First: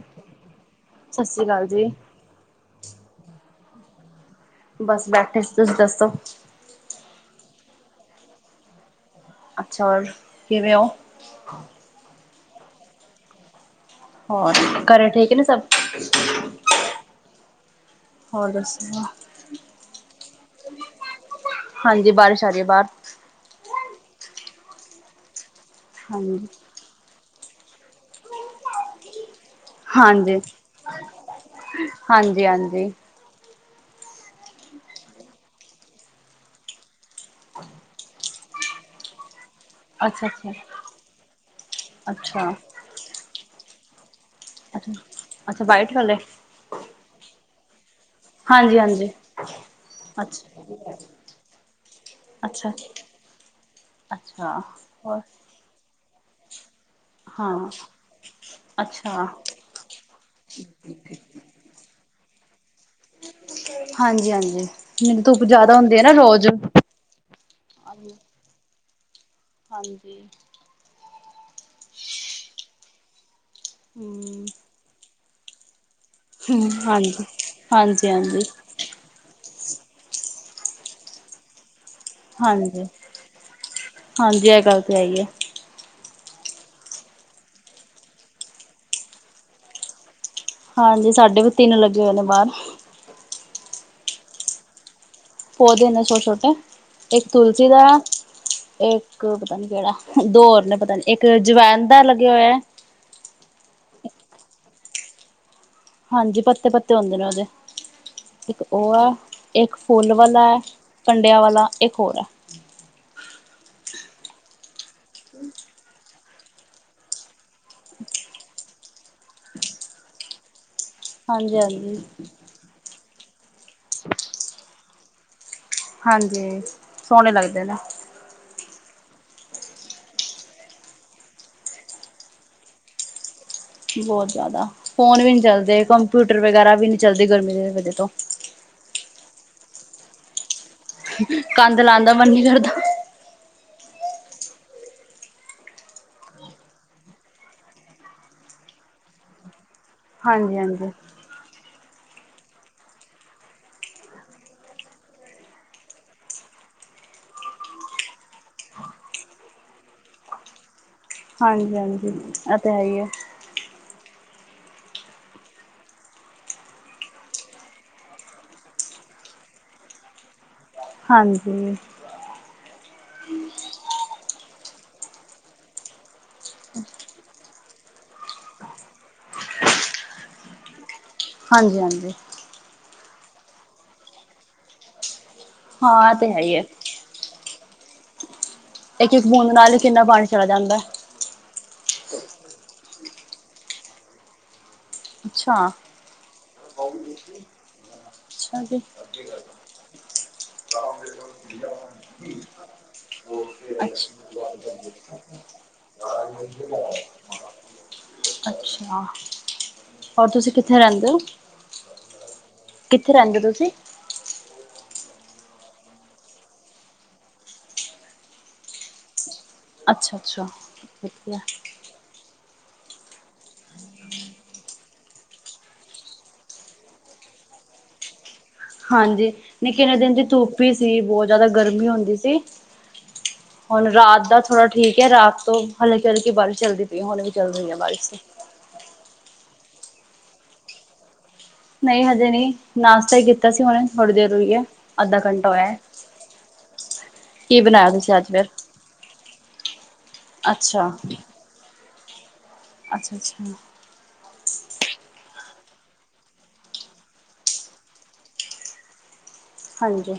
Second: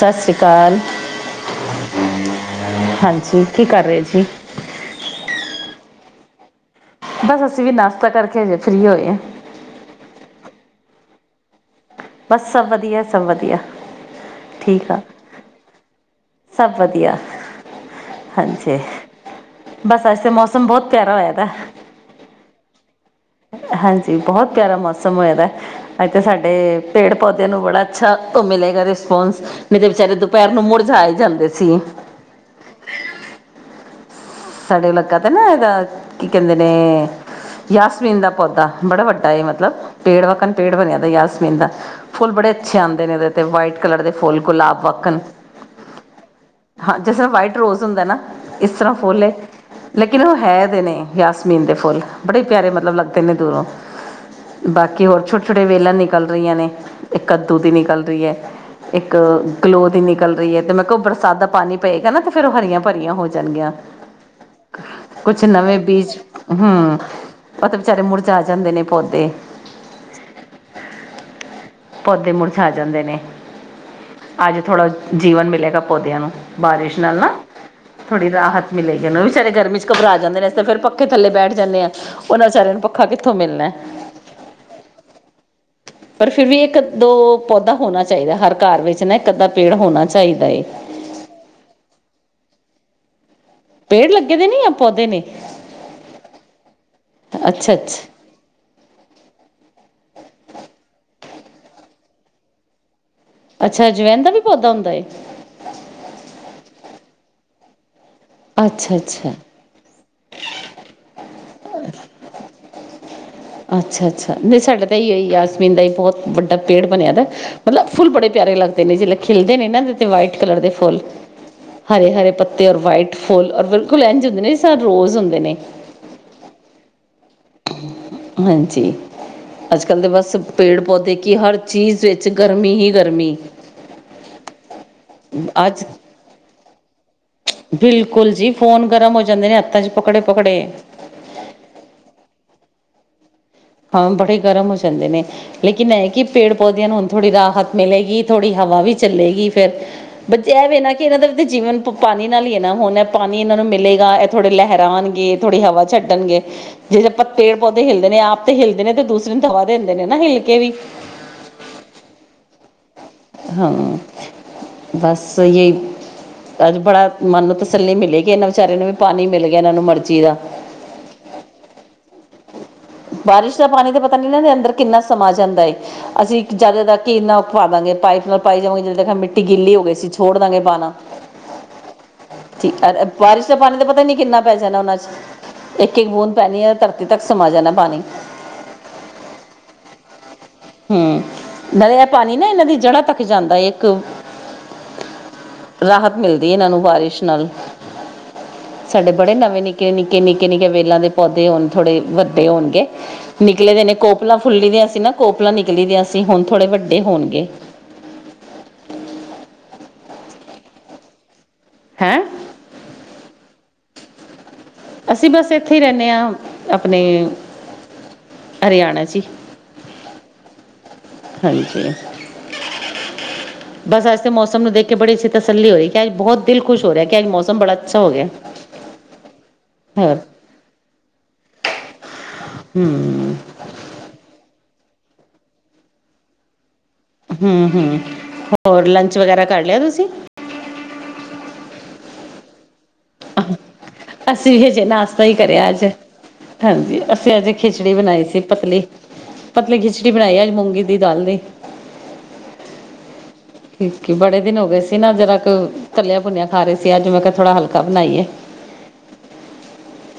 ਸਤਿ ਸ਼੍ਰੀ ਅਕਾਲ ਸਤਿ ਸ੍ਰੀ ਅਕਾਲ ਜੀ ਹਾਂਜੀ ਕੀ ਕਰ ਰਹੇ ਜੀ। ਬਸ ਬੈਠੇ ਸੀ ਤੁਸੀਂ ਦੱਸੋ। ਬਸ ਅਸੀਂ ਵੀ ਨਾਸ਼ਤਾ ਕਰਕੇ ਹਜੇ ਫਰੀ ਹੋਏ ਹਾਂ। ਅੱਛਾ ਕਿਵੇ ਹੋ। ਬਸ ਸਭ ਵਧੀਆ ਸਭ ਵਧੀਆ ਹੋਰ, ਘਰੇ ਠੀਕ ਨੇ ਸਭ। ਸਭ ਵਧੀਆ, ਹੋਰ ਹਾਂਜੀ। ਦੱਸੋ ਬਸ ਅੱਜ ਤੇ ਮੌਸਮ ਬਹੁਤ ਪਿਆਰਾ ਹੋਇਆ ਤ ਹਾਂਜੀ ਬਾਰਿਸ਼ ਆ ਰਹੀ ਹੈ ਬਾਹਰ। ਹਾਂਜੀ ਬਹੁਤ ਪਿਆਰਾ ਮੌਸਮ ਹੋਏਦਾ, ਇੱਥੇ ਹਾਂਜੀ ਸਾਡੇ ਪੇੜ ਪੌਦਿਆਂ ਨੂੰ ਬੜਾ ਅੱਛਾ, ਤੋਂ ਮਿਲੇਗਾ ਰਿਸਪੋਂਸ ਨਹੀਂ ਤੇ ਵਿਚੇਾਰੇ ਹਾਂਜੀ ਦੁਪਹਿਰ ਨੂੰ ਮੁੜ ਜਾਏ ਜਾਂਦੇ ਸੀ। ਹਾਂਜੀ ਹਾਂਜੀ ਸਾਡੇ ਲਗਾਦਾ ਨਾ ਇਹਦਾ ਕੀ ਕਹਿੰਦੇ ਨੇ ਯਾਸਮੀਨ ਦਾ ਪੌਦਾ ਬੜਾ ਵੱਡਾ ਏ ਮਤਲਬ ਪੇੜ ਅੱਛਾ ਵਕਣ ਪੇੜ ਅੱਛਾ ਬਣਿਆ ਯਾਸਮੀਨ ਦਾ ਫੁੱਲ ਬੜੇ ਅੱਛਾ ਅੱਛੇ ਆਉਂਦੇ ਨੇ ਐਦੇ। ਤੇ ਵਾਈਟ ਕਲਰ ਦੇ ਫੁੱਲ ਗੁਲਾਬ ਅੱਛਾ ਵੱਕਣ ਅੱਛਾ ਵਾਈਟ ਵਾਲੇ ਹਾਂ ਜਿਸ ਤਰ੍ਹਾਂ ਵਾਈਟ ਰੋਜ਼ ਹੁੰਦਾ ਨਾ ਇਸ ਹਾਂਜੀ ਤਰ੍ਹਾਂ ਹਾਂਜੀ ਫੁੱਲ ਏ। ਲੇਕਿਨ ਉਹ ਅੱਛਾ ਹੈ ਦੇ ਨੇ ਯਾਸਮੀਨ ਦੇ ਫੁੱਲ ਬੜੇ ਪਿਆਰੇ ਅੱਛਾ ਮਤਲਬ ਲੱਗਦੇ ਨੇ ਦੂਰੋਂ। ਅੱਛਾ ਬਾਕੀ ਹੋਰ ਛੋਟੇ ਛੋਟੇ ਵੇਲਾਂ ਨਿਕਲ ਰਹੀਆਂ ਨੇ ਇੱਕ ਹਾਂ ਕੱਦੂ ਦੀ ਨਿਕਲ ਰਹੀ ਏ, ਇੱਕ ਅੱਛਾ ਗਲੋਅ ਦੀ ਨਿਕਲ ਰਹੀ ਏ, ਤੇ ਮੈਂ ਕਿਹਾ ੳ ਬਰਸਾਤ ਦਾ ਪਾਣੀ ਪਏਗਾ ਨਾ ਤੇ ਫੇਰ ਉਹ ਹਰੀਆਂ ਭਰੀਆਂ ਹੋ ਜਾਣਗੀਆਂ। ਹਾਂਜੀ ਹਾਂਜੀ ਮੈਨੂੰ ਕੁਛ ਧੁੱਪ ਜਿਆਦਾ ਹੁੰਦੀ ਆ ਨਾ ਰੋਜ਼ ੳ ਤੇ ਬੇਚਾਰੇ ਮੁਰਝਾ ਜਾਂਦੇ ਨੇ ਪੌਦੇ। ਹਾਂਜੀ ਪੌਦੇ ਮੁਰਝਾ ਜਾਂਦੇ ਨੇ ਹਮ ਅੱਜ ਥੋੜਾ ਜੀਵਨ ਮਿਲੇਗਾ ਪੌਦਿਆਂ ਨੂੰ ਬਾਰਿਸ਼ ਨਾਲ ਹਾਂਜੀ ਨਾ ਹਾਂਜੀ ਹਾਂਜੀ ਥੋੜ੍ਹੀ ਰਾਹਤ ਮਿਲੇਗੀ ਉਹ ਵੀ ਵਿਚਾਰੇ ਗਰਮੀ 'ਚ ਘਬਰਾ ਜਾਂਦੇ ਨੇ ਅਸੀ ਤੇ ਫਿਰ ਪੱਖੇ ਥੱਲੇ ਬੈਠ ਜਾਂਨੇ ਆਂ। ਉਹਨਾਂ ਬੇਚਾਰਿਆਂ ਨੂੰ ਹਾਂਜੀ ਪੱਖਾ ਕਿੱਥੋਂ ਮਿਲਣਾ ਏ। ਹਾਂਜੀ ਇਹ ਗੱਲ ਤੇ ਹੈਈ ਏ। ਪਰ ਫਿਰ ਵੀ ਇੱਕ ਦੋ ਪੌਦਾ ਹੋਣਾ ਚਾਹੀਦਾ ਹਰ ਘਾਰ ਵਿੱਚ ਨਾ ਇੱਕ ਅੱਧਾ ਪੇੜ ਹੋਣਾ ਚਾਹੀਦਾ ਏ। ਹਾਂਜੀ ਸਾਡੇ ਵੀ ਤਿੰਨ ਲੱਗੇ ਹੋਏ ਨੇ ਬਾਹਰ। ਪੇੜ ਲੱਗੇ ਦੇ ਨੇ ਯਾਂ ਪੌਦੇ ਨੇ। ਪੌਦੇੇ ਨੇ ਛੋਟੇ ਛੋਟੇ ਇੱਕ ਤੁਲਸੀ ਅੱਛਾ ਦਾ ਅੱਛਾ ਇੱਕ ਪਤਾ ਨੀ ਕਿਹੜਾ, ਦੋ ਹੋਰ ਨੇ ਪਤਾ ਨੀ ਇੱਕ ਅਜਵਾਇਨ ਦਾ ਲੱਗਿਆ ਹੋਇਆ। ਅੱਛਾ ਅਜਵੈਨ ਦਾ ਵੀ ਪੌਦਾ ਹੁੰਦਾ ਏ। ਹਾਂਜੀ ਪੱਤੇ ਪੱਤੇ ਹੁੰਦੇ ਨੇ ਉਹਦੇ ਇੱਕ ਉਹ ਅੱਛਾ ਆ। ਅੱਛਾ ਇੱਕ ਫੁੱਲ ਵਾਲਾ ਹੈ ਕੰਡਿਆਂ ਵਾਲਾ ਇੱਕ ਹੋਰ ਹੈ। ਅੱਛਾ ਅੱਛਾ ਨਹੀਂ ਸਾਡੇ ਤਾਂ ਇਹੀ ਯਾਸਮੀਨ ਦਾ ਹੀ ਬਹੁਤ ਵੱਡਾ ਪੇੜ ਬਣਿਆਦਾ ਏ। ਮਤਲਬ ਫੁੱਲ ਬੜੇ ਪਿਆਰੇ ਲੱਗਦੇ ਨੇ ਜਿਲੇ ਖਿੱਲਦੇ ਨੇ ਨਾ ਵਾਈਟ ਕਲਰ ਦੇ ਫੁੱਲ ਹਾਂਜੀ-ਹਾਂਜੀ, ਹਰੇ ਹਰੇ ਪੱਤੇ ਔਰ ਵਾਈਟ ਫੁੱਲ ਔਰ ਬਿਲਕੁਲ ਇੰਝ ਹੁੰਦੇ ਨੇ ਜਿਦਾ ਰੋਜ਼ ਹੁੰਦੇ ਨੇ। ਹਾਂਜੀ ਸੋਹਣੇ ਲੱਗਦੇ ਨੇ। ਹਾਂਜੀ ਅੱਜ ਕੱਲ੍ਹ ਦੇ ਬਸ ਪੇੜ ਪੌਦੇ ਕਿ ਹਰ ਚੀਜ਼ ਵਿੱਚ ਗਰਮੀ ਹੀ ਗਰਮੀ ਬਹੁਤ ਜ਼ਿਆਦਾ ਫੋਨ ਵੀ ਨੀ ਚੱਲਦੇ ਅੱਜ ਕੰਪਿਊਟਰ ਵਗੈਰਾ ਵੀ ਨੀ ਚੱਲਦੇ ਗਰਮੀ ਦੀ ਵਜ੍ਹਾ ਤੋਂ। ਬਿਲਕੁਲ ਜੀ ਫੋਨ ਗਰਮ ਹੋ ਜਾਂਦੇ ਨੇ ਹੱਥਾਂ ਚ ਪਕੜੇ- ਪਕੜੇ ਕੰਧ ਲਾਨ ਦਾ ਮਨ ਨੀ ਕਰਦਾ। ਅਮ ਬੜੇ ਗਰਮ ਹੋ ਜਾਂਦੇ ਨੇ ਲੇਕਿਨ ਇਹ ਕਿ ਪੇੜ ਪੌਦਿਆਂ ਨੂੰ ਹੁਣ ਥੋੜ੍ਹੀ ਰਾਹਤ ਮਿਲੇਗੀ ਥੋੜ੍ਹੀ ਹਵਾ ਵੀ ਚੱਲੇਗੀ ਫਿਰ ਬੱਚੇ ਇਹਵੇ ਹਾਂਜੀ-ਹਾਂਜੀ, ਨਾ ਕਿ ਇਹਨਾਂ ਦਾ ਜੀਵਨ ਪ ਪਾਣੀ ਨਾਲ ਹੀ ਹੈ ਨਾ ਹੁਣ ਪਾਣੀ ਇਹਨਾਂ ਨੂੰ ਮਿਲੇਗਾ ਇਹ ਥੋੜੇ ਲਹਿਰਾਣਗੇ ਥੋੜ੍ਹੀ ਹਵਾ ਛੱਡਣਗੇ। ਜਿਸ ਤਰਾਂ ਪੱਤੇ ਪੌਦੇ ਹਿਲਲਦੇ ਨੇ ਆਪ ਤੇ ਹਿਲਦੇ ਨੇ ਤੇ ਦੂਸਰੇ ਨੂੰ ਦਵਾ ਦਿੰਦੇ ਨੇ ਨਾ ਹਿਲ ਕੇ ਵੀ ਹਾਂਜੀ-ਹਾਂਜੀ ਇਹ ਤੇ ਹੈ ਹੀ ਹੈ। ਹਾਂ ਬਸ ਯਹੀ ਅੱਜ ਬੜਾ ਮਨ ਨੂੰ ਤਸੱਲੀ ਮਿਲੀ ਕਿ ਇਹਨਾਂ ਵਿਚਾਰਿਆਂ ਨੂੰ ਵੀ ਪਾਣੀ ਮਿਲ ਗਿਆ ਇਹਨਾਂ ਨੂੰ ਮਰਜ਼ੀ ਦਾ ਹਾਂਜੀ ਬਾਰਿਸ਼ ਦਾ ਪਾਣੀ ਤਾਂ ਪਤਾ ਨੀ ਇਨਾ ਦੇ ਅੰਦਰ ਕਿੰਨਾ ਸਮਾਂ ਜਾਂਦਾ ਏ। ਅਸੀਂ ਜਿਆਦਾ ਕੁ ਜਿਆਦਾ ਕਿਨਾ ਪਾ ਦਾਂਗੇ ਪਾਈਪ ਨਾਲ ਪਾਈ ਜਾਵਾਂਗੇ ਜਦ ਦੇਖਾਗੇ ਮਿੱਟੀ ਗਿੱਲੀ ਹੋ ਗਈ ਸੀ ਛੋੜ ਦਾਂਗੇ ਪਾਉਣਾ। ਹਾਂਜੀ -ਹਾਂਜੀ ਠੀਕ ਬਾਰਿਸ਼ ਦਾ ਪਾਣੀ ਦਾ ਪਤਾ ਹੀ ਨ ਕਿੰਨਾ ਪੈ ਜਾਣਾ ਉਹਨਾਂ 'ਚ ਇੱਕ ਇੱਕ ਹਾਂ ਇਹ ਤੇ ਬੂੰਦ ਹੀ ਪੈਣੀ ਹੈ ਧਰਤ ਤੱਕ ਸਮਾ ਜਾਣਾ ਪਾਣੀ ਇੱਕ -ਇੱਕ ਬੂੰਦ ਨਾਲ ਹੀ ਕਿੰਨਾ ਪਾਣੀ ਚਲਾ ਜਾਂਦਾ। ਹੈ। ਹਾਂ ਨ ਦਾ ਪਾਣੀ ਨਾ ਇਹਨਾਂ ਦੀ ਜੜ੍ਹਾਂ ਤੱਕ ਜਾਂਦਾ ਹੈ ਇੱਕ ਅੱਛਾ ਰਾਹਤ ਮਿਲਦੀ ਇਹਨਾਂ ਨੂੰ ਬਾਰਿਸ਼ ਨਾਲ ਅੱਛਾ ਜੀ, ਸਾਡੇ ਬੜੇ ਨਵੇਂ ਨਿ ਨਿੱਕੇ- ਨਿੱਕੇ- ਨਿੱਕੇ- ਨਿੱਕੇ ਵੇਲਾਂ ਦੇ ਪੌਦੇ ਹੋਣ ਥੋੜ੍ਹੇ ਵੱਡੇ ਹੋਣਗੇ ਨਿਕਲੇ ਦੇ ਨੇ ਅੱਛਾ, ਕੋਪਲਾਂ ਫੁੱਲੀ ਦੀਆਂ ਸੀ ਨਾ ਕੋਪਲਾਂ ਨਿਕਲੀ ਦੀਆਂ ਸੀ ਹੁਣ ਥੋੜੇ ਵੱਡੇ ਹੋਣਗੇ। ਅੱਛਾ ਹੋਰ ਤੁਸੀਂ ਕਿੱਥੇ ਰਹਿੰਦੇ ਹੋ। ਹੈਂ ਕਿੱਥੇ ਰਹਿੰਦੇ ਹੋ ਤੁਸੀਂ ਅਸੀਂ ਬਸ ਇੱਥੇ ਹੀ ਰਹਿੰਣੇ ਹਾਂ ਆਪਣੇ ਹਰਿਆਣਾ ਚੀ ਅੱਛਾ -ਅੱਛਾ ਠੀਕ ਹੈ। ਹਾਂਜੀ ਬਸ ਅੱਜ ਮੌਸਮ ਨੂੰ ਦੇਖ ਬੜੀ ਅੱਛੀ ਤਸੱਲੀ ਹੋ ਰਹੀ ਕਿ ਅਜ ਬਹੁਤ ਦਿਲ ਖੁਸ਼ ਹੋ ਰਿਹਾ ਕਿ ਅਜ ਮੌਸਮ ਬੜਾ ਅੱਛਾ ਹੋ ਗਿਆ। ਹਾਂਜੀ ਨਹੀਂ ਕਿਨੇ ਦਿਨ ਹੋਰ ਦੀ ਧੁਪ ਈ ਸੀ ਬਹੁਤ ਜ਼ਿਆਦਾ ਗਰਮੀ ਹੁੰਦੀ ਸੀ। ਹੂੰ ਹੁਣ ਰਾਤ ਦਾ ਥੋੜਾ ਠੀਕ ਹੈ ਰਾਤ ਤੋਂ ਹਲਕੀ ਹਲਕੀ ਬਾਰਿਸ਼ ਚਲਦੀ ਹੂੰ-ਹੂੰ ਹੋਰ ਲੰਚ ਵਗੈਰਾ ਕਰ ਲਿਆ ਤੁਸੀਂ ਨਹੀਂ ਹਜੇ ਨਹੀਂ ਨਾਸ਼ਤਾ ਹੀ ਕੀਤਾ ਸੀ ਹੁਨੇ ਥੋੜ੍ਹੀ ਦੇਰ ਹੋਈ ਅਸੀਂ ਹੈ ਵੀ ਅਜੇ ਅੱਧਾ ਨਾਸ਼ਤਾ ਹੀ ਘੰਟਾ ਕਰਿਆ ਹੋਇਆ। ਅੱਜ ਹਾਂਜੀ ਅਸੀਂ ਅੱਜ ਕੀ ਬਣਾਇਆ ਖਿਚੜੀ ਤੁਸੀਂ ਬਣਾਈ ਅੱਜ ਸੀ ਫਿਰ? ਪਤਲੀ ਪਤਲੀ ਖਿਚੜੀ ਬਣਾਈ ਆ ਮੂੰਗੀ ਅੱਛਾ ਦੀ ਦਾਲ ਦੀ ਅੱਛਾ ਅੱਛਾ ਠੀਕ ਕੀ ਬੜੇ ਦਿਨ ਹੋ ਗਏ ਸੀ ਨਾ ਜਿਰਾ ਕੇ ਤੱਲਿਆ ਭੁੰਨਿਆ ਖਾ ਰਹੇ ਸੀ ਅੱਜ ਮੈਂ ਕਿਹਾ ਥੋੜ੍ਹਾ ਹਲਕਾ ਬਣਾਈਏ। [inaudible] ਹਾਂਜੀ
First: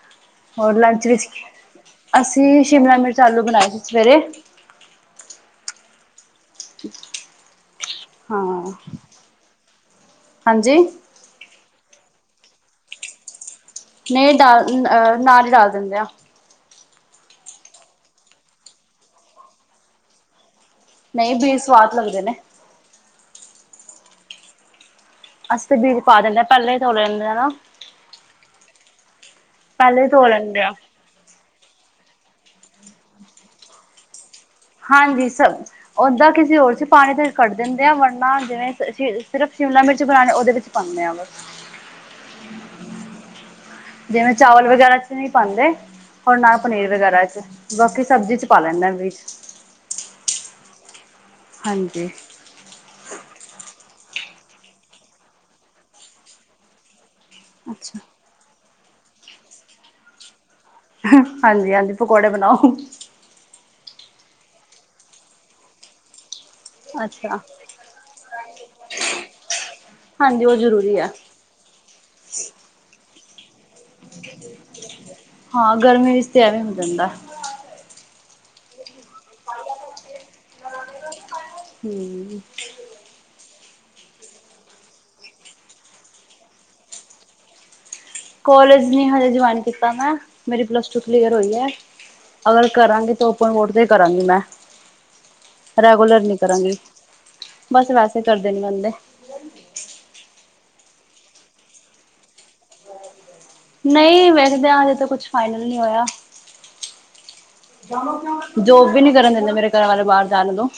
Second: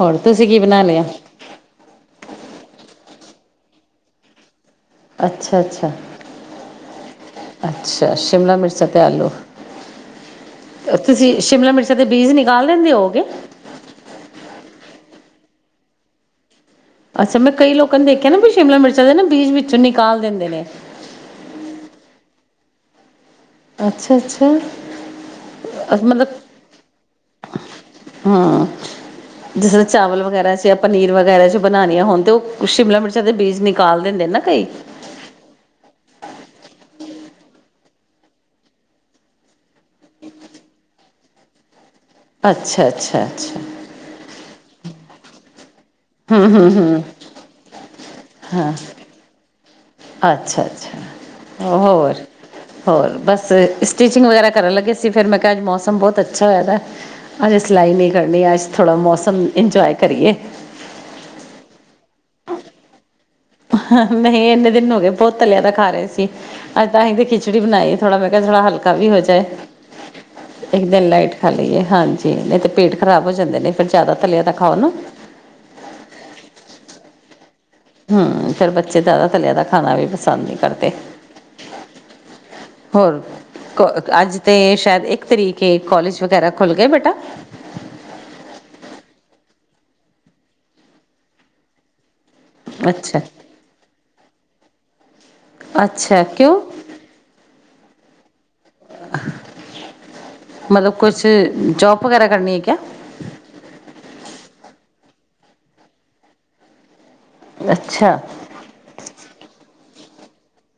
ਹੋਰ ਤੁਸੀਂ ਕੀ ਹੋਰ ਬਣਾ ਲਿਆ ਲੰਚ ਵਿੱਚ ਕੀ ਅਸੀਂ ਸ਼ਿਮਲਾ ਮਿਰਚ ਆਲੂ ਬਣਾਏ ਸੀ ਸਵੇਰੇ ਅੱਛਾ -ਅੱਛਾ ਅੱਛਾ ਸ਼ਿਮਲਾ ਹਾਂ ਮਿਰਚ ਅਤੇ ਆਲੂ ਹਾਂਜੀ [inaudible] ਤੁਸੀਂ ਸ਼ਿਮਲਾ ਮਿਰਚਾਂ ਦੇ ਬੀਜ ਨਿਕਾਲ ਦਿੰਦੇ ਹੋਗੇ। ਨਹੀਂ ਡ ਅ ਨਾਲ ਹੀ ਡਾਲ ਦਿੰਦੇ ਆ ਅੱਛਾ ਮੈਂ ਕਈ ਲੋਕਾਂ ਨੇ ਦੇਖਿਆ ਨਾ ਵੀ ਸ਼ਿਮਲਾ ਮਿਰਚਾਂ ਦੇ ਨਾ ਬੀਜ ਵਿੱਚੋਂ ਨਿਕਾਲ ਦਿੰਦੇ ਨੇ ਨਹੀਂ ਬੀ ਸਵਾਦ ਲੱਗਦੇ ਨੇ ਅੱਛਾ ਅੱਛਾ ਅਸੀਂ ਤੇ ਬੀਜ ਪਾ ਦਦੇ ਹਾਂ ਪਹਿਲਾਂ ਹੀ ਤੋਲੇ ਲੈਂਦੇਾ ਹਮ ਜਿਸ ਤਰ ਪਹਿਲੇ ਹੀ ਚਾਵਲ ਧੋ ਵਗੈਰਾ ਲੈਂਦੇ ਚ ਆ ਜਾਂ ਪਨੀਰ ਵਗੈਰਾ ਚ ਬਣਾਉਣੀਆਂ ਹੋਣ ਤਾਂ ਉਹ ਸ਼ਿਮਲਾ ਮਿਰਚਾਂ ਦੇ ਬੀਜ ਨਿਕਾਲ ਦਿੰਦੇ ਨਾ ਕਈ ਹਾਂਜੀ ਸਭ ਓਦਾਂ ਕਿਸੇ ਹੋਰ ਸੀ ਪਾਣੀ ਤੇ ਕੱਢ ਦਿੰਦੇ ਆ ਵਰਨਾ ਜਿਵੇਂ ਸਿਰਫ ਸ਼ਿਮਲਾ ਮਿਰਚ ਬਣਾਉਣੇ ਉਹਦੇ ਵਿੱਚ ਪਾਨੇ ਆ ਬੱਸ ਅੱਛਾ ਅੱਛਾ ਅੱਛਾ ਜਿਵੇਂ ਚਾਵਲ ਵਗੈਰਾ ਚ ਨਹੀਂ ਪਾਉਂਦੇ ਹੋਰ ਹੂੰ ਨਾਲ ਹੂੰ ਪਨੀਰ ਹੂੰ ਵਗੈਰਾ ਚ ਬਾਕੀ ਸਬਜ਼ੀ ਚ ਪਾ ਹਾਂ ਲੈਂਦੇ ਵੀ ਅੱਛਾ ਅੱਛਾ ਹਾਂਜੀ ਹੋਰ ਹੋਰ ਬਸ ਸਟਿਚਿੰਗ ਵਗੈਰਾ ਕਰਨ ਲੱਗੇ ਸੀ ਫਿਰ ਮੈਂ ਕਿਹਾ ਅੱਜ ਮੌਸਮ ਬਹੁਤ ਅੱਛਾ ਹੋਇਆ ਅਜੇ ਸਿਲਾਈ ਅੱਛਾ ਨਹੀਂ ਕਰ ਕਰਨੀ ਅੱਜ ਥੋਂੜ੍ਹਾ ਮੌਸਮ ਇੰਜੋਏ ਕਰੀਏ ਹਾਂਜੀ ਹਾਂਜੀ ਪਕੌੜੇ ਬਣਾਓ ਨਹੀਂ ਇੰਨੇ ਦਿਨ ਹੋ ਗਏ ਬਹੁਤ ਤਲਿਆ ਤਾਂ ਖਾ ਰਹੇ ਸੀ ਅੱਜ ਤਾਂ ਅਸੀਂ ਤੇ ਅੱਛਾ ਖਿਚੜੀ ਬਣਾਈ ਥੋੜਾ ਮੈਂ ਕਿਹਾ ਥੋੜਾ ਹਲਕਾ ਵੀ ਹੋ ਜਾਏ ਹਾਂਜੀ ਉਹ ਇੱਕ ਜ਼ਰੂਰੀ ਆ ਦਿਨ ਲਾਈਟ ਖ ਲਈਏ ਹਾਂਜੀ ਨਹੀਂ ਤਾਂ ਪੇਟ ਖ਼ਰਾਬ ਹੋ ਜਾਂਦੇ ਨੇ ਫਿਰ ਜ਼ਿਆਦਾ ਲਿਆ ਤਾਂ ਖਾਓ ਨਾ ਹਾਂ ਗਰਮੀ ਵਿੱਚ ਤੇ ਐਵੇਂ ਹੋ ਜਾਂਦਾ ਹਮ ਫੇਿਰ ਬੱਚੇ ਜ਼ਿਆਦਾ ਥੱਲਿਆਂ ਦਾ ਖਾਣਾ ਵੀ ਪਸੰਦ ਨਹੀਂੀ ਕਰਦੇ ਹਮ ਹੋਰ ਕੋ ਅੱਜ ਤਾਂ ਸ਼ਾਇਦ ਇੱਕ ਤਰੀਕੇ ਕੋਲਜ ਵਗੈਰਾ ਖੁੱਲ੍ਹ ਗਏ ਬੇਟਾ ਕੋਲਜ ਨੇ ਹਜੇ ਜੁਆਇਨ ਕੀਤਾ ਮੈਂ ਮੇਰੀ ਪਲੱਸ ਟੂ ਕਲੀਅਰ ਹੋਈ ਹੈ ਅਗਰ ਕਰਾਂਗੇ ਤਾਂ ਓਪਨ ਵੋਟ ਤੇ ਕਰਾਂਗੀ ਮੈਂ ਰੈਗੂਲਰ ਨੀ ਕਰਾਂਗੀ ਬਸ ਵੈਸੇ ਕਰਦੇ ਨੀ ਬੰਦੇ ਮਤਲਬ ਕੁਛ ਜੋਬ ਵਗੈਰਾ ਕਰਨੀ ਹੈ ਕਿਆ ਨਹੀਂ ਵੇਖਦੇ ਹਜੇ ਤ ਕੁਛ ਫਾਈਨਲ ਨਹੀਂ ਹੋਇਆ ਜੋਬ ਵੀ ਨੀ ਕਰਨ ਦਿੰਦੇ ਮੇਰੇ ਘਰ ਵਾਲੇ ਬਾਹਰ ਜਾਣ ਤੋਂ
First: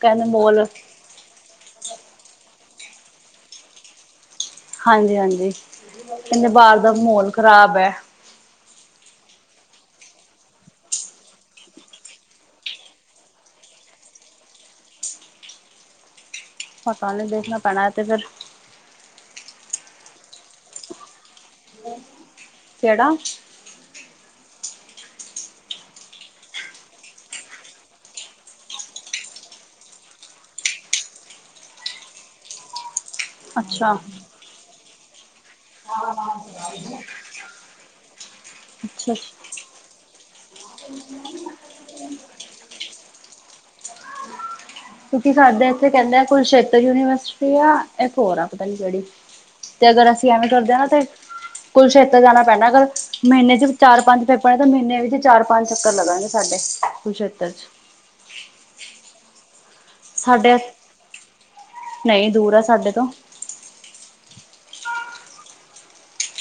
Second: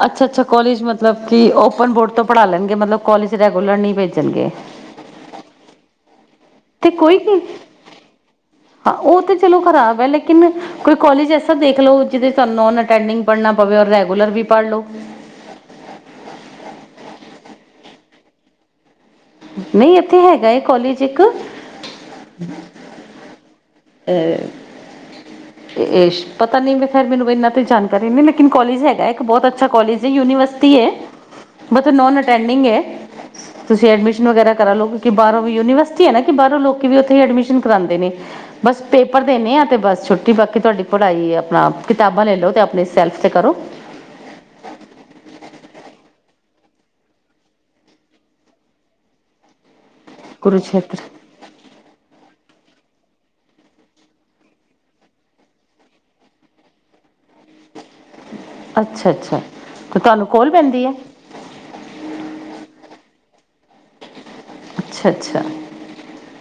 ਕਹਿੰਦੇ ਅੱਛਾ ਅੱਛਾ ਮੋਲ ਕਾਲਜ ਮਤਲਬ ਕਿ ਓਪਨ ਬੋਰ ਤੋਂ ਪੜ੍ਹਾ ਲੈਣਗੇ ਮਤਲਬ ਕਾਲਜ ਰੈਗੂਲਰ ਨਹੀਂ ਭੇਜਣਗੇ ਹਾਂਜੀ ਹਾਂਜੀ ਕਹਿੰਦੇ ਬਾਹਰ ਤੇ ਦਾ ਕੋਈ ਮਾਹੋੌਲ ਕੀ, ਖ਼ਰਾਬ ਹੈ ਹਾਂ ਉਹ ਤੇ ਚਲੋ ਖ਼ਰਾਬ ਹੈ ਲੇਕਿਨ ਕੋਈ ਕਾਲਜ ਐਸਾ ਦੇਖ ਲੋ ਜਿਹਦੇਨ ਅਟਡਿੰਗ ਪੜ੍ਹਨਾ ਪਵੇ ਔਰ ਰੈਗੂਲਰ ਵੀ ਪੜ੍ਹ ਲੋ ਪਤਾ ਨਹੀਂ ਦੇਖਣਾ ਪੈਣਾ ਹੈ ਤਾਂ ਫਿਰ ਨਹੀਂ ਇੱਥੇ ਹੈਗਾ ਕੋਲਜ ਇੱਕ ਕਿਹੜਾ ਅਤੇ ਅਤੇ ਪਤਾ ਨਹੀਂ ਵੀੈਂ ਫਿਰ ਮੈਨੂੰ ਕੋ ਇਨਾਂ ਤਾਂ ਜਾਣਕਾਰੀ ਨਹੀਂ ਲੇਕਿਨ ਕੋਲਜ ਹੈਗਾ ਇੱਕ ਬਹੁਤ ਅੱਛਾ ਕੋਲਜ ਹੈ ਯੂਨੀਵਰਸਿਟੀ ਯੁਨੀਵਰਸਿਟੀ ਹੈ ਅਟਡਿੰਗ ਤੁਸੀਂ ਅੱਛਾ ਐਡਮਿਸ਼ਨ ਵਗੈਰਾ ਕਰਾ ਲੋ ਕਿ ਬਾਹਰੋਂ ਵੀ ਯੂਨੀਵਰਸਿਟੀ ਐ ਨਾ ਕਿ ਬਾਹਰੋਂ ਲੋਕ ਵੀ ਉੱਥੇ ਐਡਮਿਸ਼ਨ ਕਰਾਂਦੇ ਨੇ। ਬਸ ਅੱਛਾ ਪੇਪਰ ਅੱਛਾ ਦੇਨੇ ਆ ਤੇ ਬਸ ਛੁਟ ਤੇ ਬਾਕੀ ਤੁਹਾਡੀ ਪੜ੍ਹਾਈ ਆਪਨਾ ਕਿਤਾਬਾਂ ਲੈ ਲਓ ਤੇ ਆਪਨੀ ਸੈਲਫ ਤੇ ਕਰੋ। ਕਿਉਂਕਿ ਸਾਡੇ ਇੱਥੇ ਕਹਿੰਦੇ ਆ ਕੁਸ਼ੇਤਰ ਯੂਨੀਵਰਸਿਟੀ ਆ ਇੱਕ ਹੋਰ ਆ ਪਤਾ ਨ ਕਿਹੜੀ ਤੇ ਅਗਰ ਅਸੀਂ ਐਵੇਂ ਕਰਦੇ ਹਾਂ ਨਾ ਤੇ ਹਾਂ ਕੁੱਲ ਛੇਤਰ ਜਾਣਾ ਪੈਣਾ ਅਗਰ ਮਹੀਨੇ ਚ ਚਾਰ ਪੰਜ ਪੇਪਰ ਨੇ ਤਾਂ ਮਹੀਨੇ ਵਿੱਚ ਚਾਰ ਪੰਜ ਚੱਕਰ ਲਗਣਗੇ ਸਾਡੇ ਕੁਰਸ਼ੇਤਰ ਅੱਛਾ ਅੱਛਾ ਤੇ ਤੁਹਾਨੂੰ ਕੋਲ ਸਾਡੇ ਪੈਂਦੀ ਹੈ ਨਹੀਂ ਦੂਰ ਆ ਸਾਡੇ ਤੋਂ ਅੱਛਾ ਅੱਛਾ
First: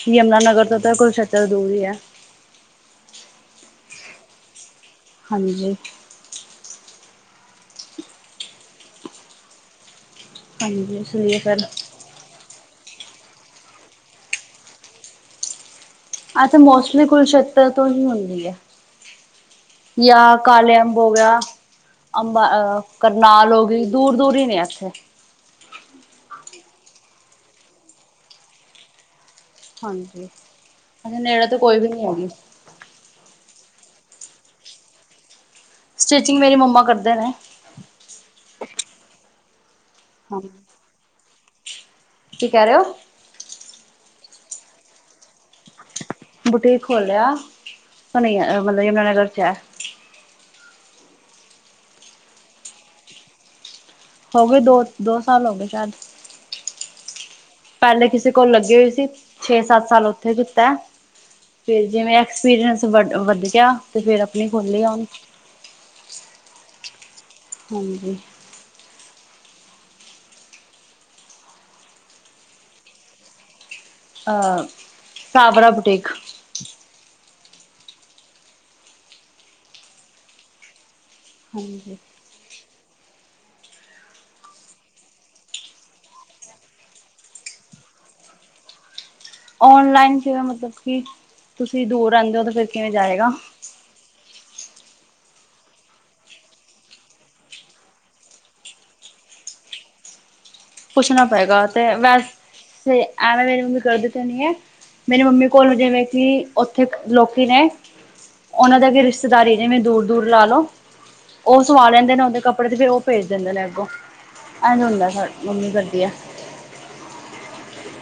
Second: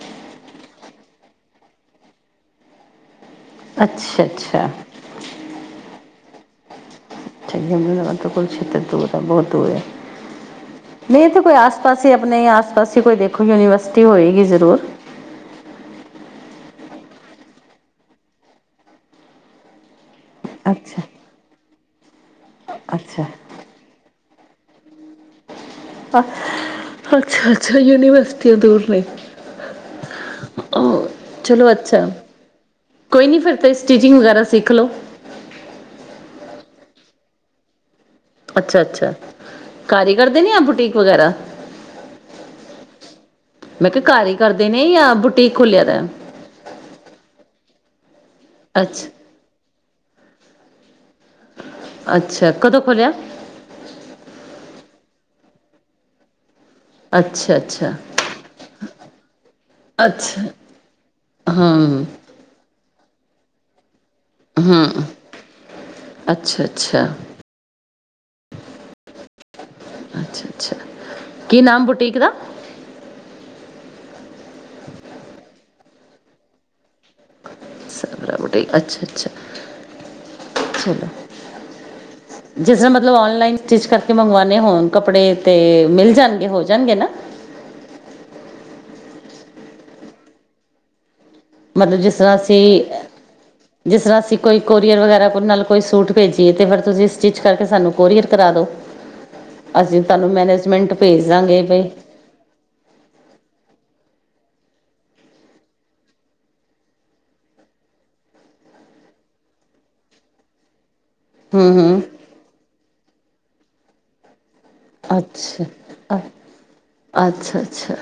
ਯਮੁਨਾ ਨਗਰ ਤੋਂ ਤਾਂ ਕੁਲਛਤਰ ਦੂਰ ਹੀ ਹੈ ਅੱਛਾ-ਅੱਛਾ। ਹਾਂਜੀ। [unintelligible] ਹਾਂਜੀ ਇਸ ਨਹੀਂ ਲਈ ਏਥੇ ਕੋਈ ਫਿਰ ਆਸ ਪਾਸੇ ਆਪਨੇ ਆਸ ਪਾਸ ਹੀ ਕੋਈ ਦੇਖੋ, ਯੂਨੀਵਰਸਿਟੀ ਹੋਏਗੀ ਜ਼ਰੂਰ। ਆ ਤੇ ਮੌਸਲੀ ਕੁਲਸ਼ੇਤਰ ਤੋਂ ਹੀ ਹੁੰਦੀ ਐ। ਯਾ ਕਾਲੇ ਅੰਬ ਅੱਛਾ, ਹੋ ਗਿਆ, ਅੰਬਾ ਅਹ ਅੱਛਾ। ਕਰਨਾਲ ਹੋ ਗਈ। ਦੂਰ-ਦੂਰ ਈ ਨੇ ਏਥੇ। ਅ ਅੱਛਾ-ਅੱਛਾ ਯੂਨੀਵਰਸਿਟੀਆਂ ਦੂਰ ਨੇ। ਹਾਂਜੀ, ਅ ਨੇੜੇ ਤੇ ਚਲੋ ਕੋਈ ਵੀ ਨੀ ਅੱਛਾ। ਹੈਗੀ। ਕੋਈ ਨੀ ਫਿਰ ਤੇ ਸਟਿਚਿੰਗ ਵਗੈਰਾ ਸਿੱਖ ਲੋ। ਸਟਿਚਿੰਗ ਮੇਰੀ ਮੰਮਾ ਕਰਦੇ ਨੇ। ਅੱਛਾ-ਅੱਛਾ, ਘਰ ਈ ਕਰਦੇ ਹਾਂ ਨੇ ਯਾ ਬੁਟੀਕ ਵਗੈਰਾ? ਕੀ ਕਹਿ ਰਹੇ ਓ? ਮੈਂ ਕਿਹਾ ਘਰ ਹੀ ਕਰਦੇ ਨੇ ਯਾ ਬੁਟੀਕ ਖੋਲਿਆ ਦਾ ਐ? ਬੁਟੀਕ ਖੋਲਿਆ, ਹੁਨੇ ਈ ਮਤਲਬ ਅੱਛਾ, ਯਮੁਨਾਨਗਰ ਚ ਹੈ। ਅੱਛਾ, ਕਦੋਂ ਖੋਲ੍ਹਿਆ? ਹੋ ਗਏ ਦੋ, ਦੋ ਸਾਲ ਹੋ ਗਏ ਸ਼ਾਇਦ। ਅੱਛਾ-ਅੱਛਾ, ਪਹਿਲੇ ਕਿਸੇ ਕੋਲ ਲੱਗੇ ਸੀ, ਛੇ ਸੱਤ ਸਾਲ ਉੱਥੇ ਅੱਛਾ ਕੀਤਾ ਫਿਰ ਹੂੰ, ਜਿਵੇਂ ਬਿਸਨਸ ਵੜ ਵਧ ਗਿਆ ਤੇ ਫਿਰ ਆਪਣੀ ਖੋਲੀ ਹਾਂ, ਆ ਹੁਣ ਅੱਛਾ-ਅੱਛਾ। ਹਾਂਜੀ। ਅੱਛਾ-ਅੱਛਾ, ਕੀ ਨਾਮ ਬੁਟੀਕ ਦਾ? ਅਹ ਕਾਬਰਾ ਬੁਟੀਕ। ਸਾਵਰਾ ਬੁਟੀਕ, ਅੱਛਾ-ਅੱਛਾ, ਚੱਲੋ ਹਾਂਜੀ। ਜਿਸ ਤਰ੍ਹਾਂ ਮਤਲਬ ਔਨਲਾਈਨ ਸਟਿੱਚ ਕਰਕੇ ਮੰਗਵਾਨੇ ਹੋਨ ਕੱਪੜੇ 'ਤੇ ਮਿਲ ਜਾਨਗੇ ਹੋ ਜਾਨਗੇ ਨਾ? ਓਨਲਾਈਨ ਜਿਵੇਂ ਮਤਲਬ ਕਿ ਤੁਸੀਂ ਮਤਲਬ ਦੂਰ ਜਿਸ ਤਰ੍ਹਾਂ ਰਹਿੰਦੇ ਹੋ ਅਸੀਂ ਫਿਰ ਕਿਵੇਂ ਜਾਏਗਾ? ਜਿਸ ਤਰ੍ਹਾਂ ਅਸੀਂ ਕੋਈ ਕੋਰੀਅਰ ਵਗੈਰਾ ਨਾਲ ਕੋਈ ਸੂਟ ਭੇਜੀਏ ਤੇ ਫਿਰ ਤੁਸੀਂ ਸਟਿੱਚ ਕਰਕੇ ਸਾਨੂੰ ਕੋਰੀਅਰ ਕਰਾ ਦੋ। ਅਸੀਂ ਤੁਹਾਨੂੰ ਮੈਨੇਜਮੈਂਟ ਪੁੱਛਣਾ ਭੇਜ ਦਾਂਗੇ ਪਏਗਾ ਬਈ। ਤੇ ਵੈਸੇ ਐਵੇਂ ਮੇਰੀ ਮੰਮੀ ਕਰਦੀ ਤੇ ਨਹੀਂ ਐ। ਮੇਰੀ ਮੰਮੀ ਕੋਲ ਜਿਵੇਂ ਕਿ ਓਥੇ ਲੋਕੀ ਨੇ। ਓਨਾਂ ਦੇ ਅਗੇ ਰਿਸ਼ਤੇਦਾਰੀ ਜਿਵੇਂ ਦੂਰ-ਦੂਰ ਲਾ ਲੋ। ਉਹ ਹੂੰ ਸਵਾ ਹੂੰ ਲੈਂਦੇ ਨੇ ਉਹਦੇ ਕੱਪੜੇ ਤੇ ਵੀ ਉਹ ਭੇਜ ਦਿੰਦੇ ਨੇ ਅੱਗੋਂ, ਇਂਝ ਹੁੰਦਾ ਸਾਡੇ ਅੱਛਾ, ਅੱਛਾ-ਅੱਛਾ।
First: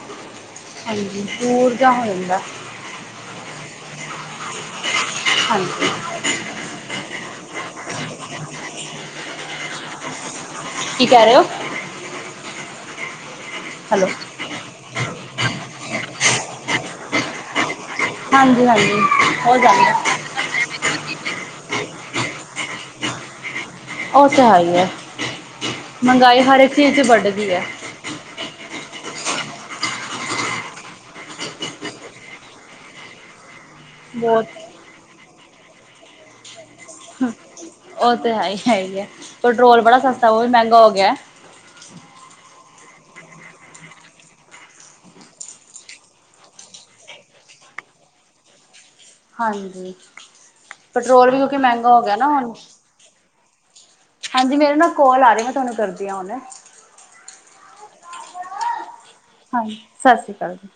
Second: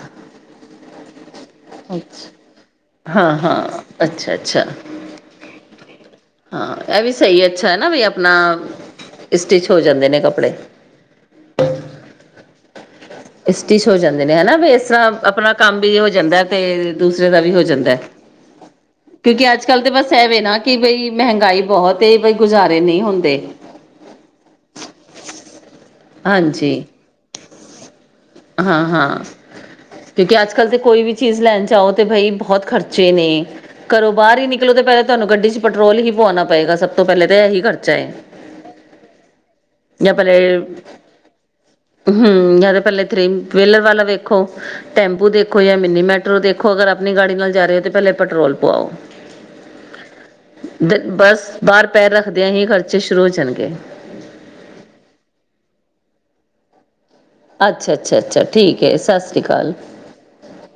ਹਾਂਜੀ, ਦੂਰ ਜਾ ਹੋ ਅੱਛ, ਜਾਂਦਾ ਹਾਂ-ਹਾਂ, ਅੱਛਾ-ਅੱਛਾ। ਹਾਂਜੀ। ਹਾਂ। ਇਹ ਵੀ ਸਹੀ, ਅੱਛਾ ਹੈ। ਨਾ ਵੀ ਆਪਣਾ ਸਟਿਚ ਹੋ ਜਾਂਦੇ ਨੇ ਕੱਪੜੇ। ਕੀ ਕਹਿ ਰਹੇ ਹੋ। ਸਟਿਚ ਹੋ ਹੈਲੋ ਜਾਂਦੇ ਨੇ ਹੈਨਾ, ਵੀ ਇਸ ਤਰ੍ਹਾਂ ਆਪਣਾ ਕੰਮ ਵੀ ਹੋ ਜਾਂਦਾ। ਅਤੇ ਦੂਸਰੇ ਦਾ ਵੀ ਹੋ ਜਾਂਦਾ। ਹਾਂਜੀ- ਹਾਂਜੀ ਕਿਉਂਕਿ ਹੋ ਅੱਜ ਕੱਲ੍ਹ ਜਾਂਦਾ। [unintelligible] ਨਾ ਕਿ ਬਈ ਮਹਿੰਗਾਈ ਬਹੋਤ ਏ ਬਈ ਗੁਜ਼ਾਰੇ ਨੀ ਹੁੰਦੇ। ਓਹ ਤੇ ਹੈ ਈ ਐ, ਮਹਿੰਗਾਈ ਹਰ ਹਾਂਜੀ ਇੱਕ ਚੀਜ਼ ਚ ਵੱਢ ਗੀ ਐ। ਹਾਂ-ਹਾਂ। ਕਿਉਂਕਿ ਅੱਜ ਕੱਲ੍ਹ ਤਾਂ ਕੋਈ ਵੀ ਚੀਜ਼ ਲੈਨ ਜਾਓ ਤੇ ਭਈ ਬੋਤ ਖਰਚੇ ਨੇ। ਘਰੋਂ ਬਾਰ ਹੀ ਬਹੁਤ ਨਿਕਲੋ ਤੇ ਪਹਿਲੇ ਤੁਹਾਨੂੰ ਗੱਡੀ ਚ ਪੈਟਰੋਲ ਹੀ ਪੁਆਨਾ ਪਏਗਾ ਸਭ ਤੋਂ ਪਹਿਲੇ ਤਾਂ ਏ ਹੀ ਖਰਚਾ ਏ, ਉਹ ਤੇ ਹੈ ਹੀ ਹੈ ਹੀ ਹੈ ਪੈਟਰੋਲ ਬੜਾ ਯਾ ਸਸਤਾ ਉਹ ਵੀ ਪਹਿਲੇ ਮਹਿੰਗਾ ਹੋ ਗਿਆ ਹੂੰ, ਯਾ ਤੇ ਪਹਿਲੇ ਥ੍ਰੀ ਵੇਹਲਰ ਵਾਲਾ ਵੇਖੋ। ਟੈਂਪੂ ਦੇਖੋ ਯਾ ਮਿੰਨੀ ਮੈਟਰੋ ਦੇਖੋ, ਅਗਰ ਆਪਨੀ ਗਾੜੀ ਨਾਲ ਜਾ ਰਹੇ ਹੋ ਤੇ ਪਹਿਲੇ ਪੈਟਰੋਲ ਪੁਆਓ। ਹਾਂਜੀ [unintelligible] ਪੈਟਰੋਲ ਵੀ ਬਸ ਕਿਉਂਕਿ ਬਾਰ ਮਹਿੰਗਾ ਹੋ ਪੈਰ ਗਿਆ ਨਾ ਰੱਖਦੇਆਂ ਹੁਣ ਹੀ ਖ਼ਰਚੇ ਸ਼ੁਰੂ ਹੋ ਜਾਨਗੇ। ਹਾਂਜੀ ਮੇਰੀ ਨਾ ਕੋਲ ਆ ਰੀ ਮੈਂ ਤੁਹਾਨੂੰ ਕਰਦੀ ਆਂ ਹੁਨੇ। ਅੱਛਾ, ਅੱਛਾ, ਅੱਛਾ ਠੀ ਏ, ਸਸ ਹਾਂਜੀ। ਸਤਿ ਸ਼੍ਰੀ ਅਕਾਲ ਜੀ?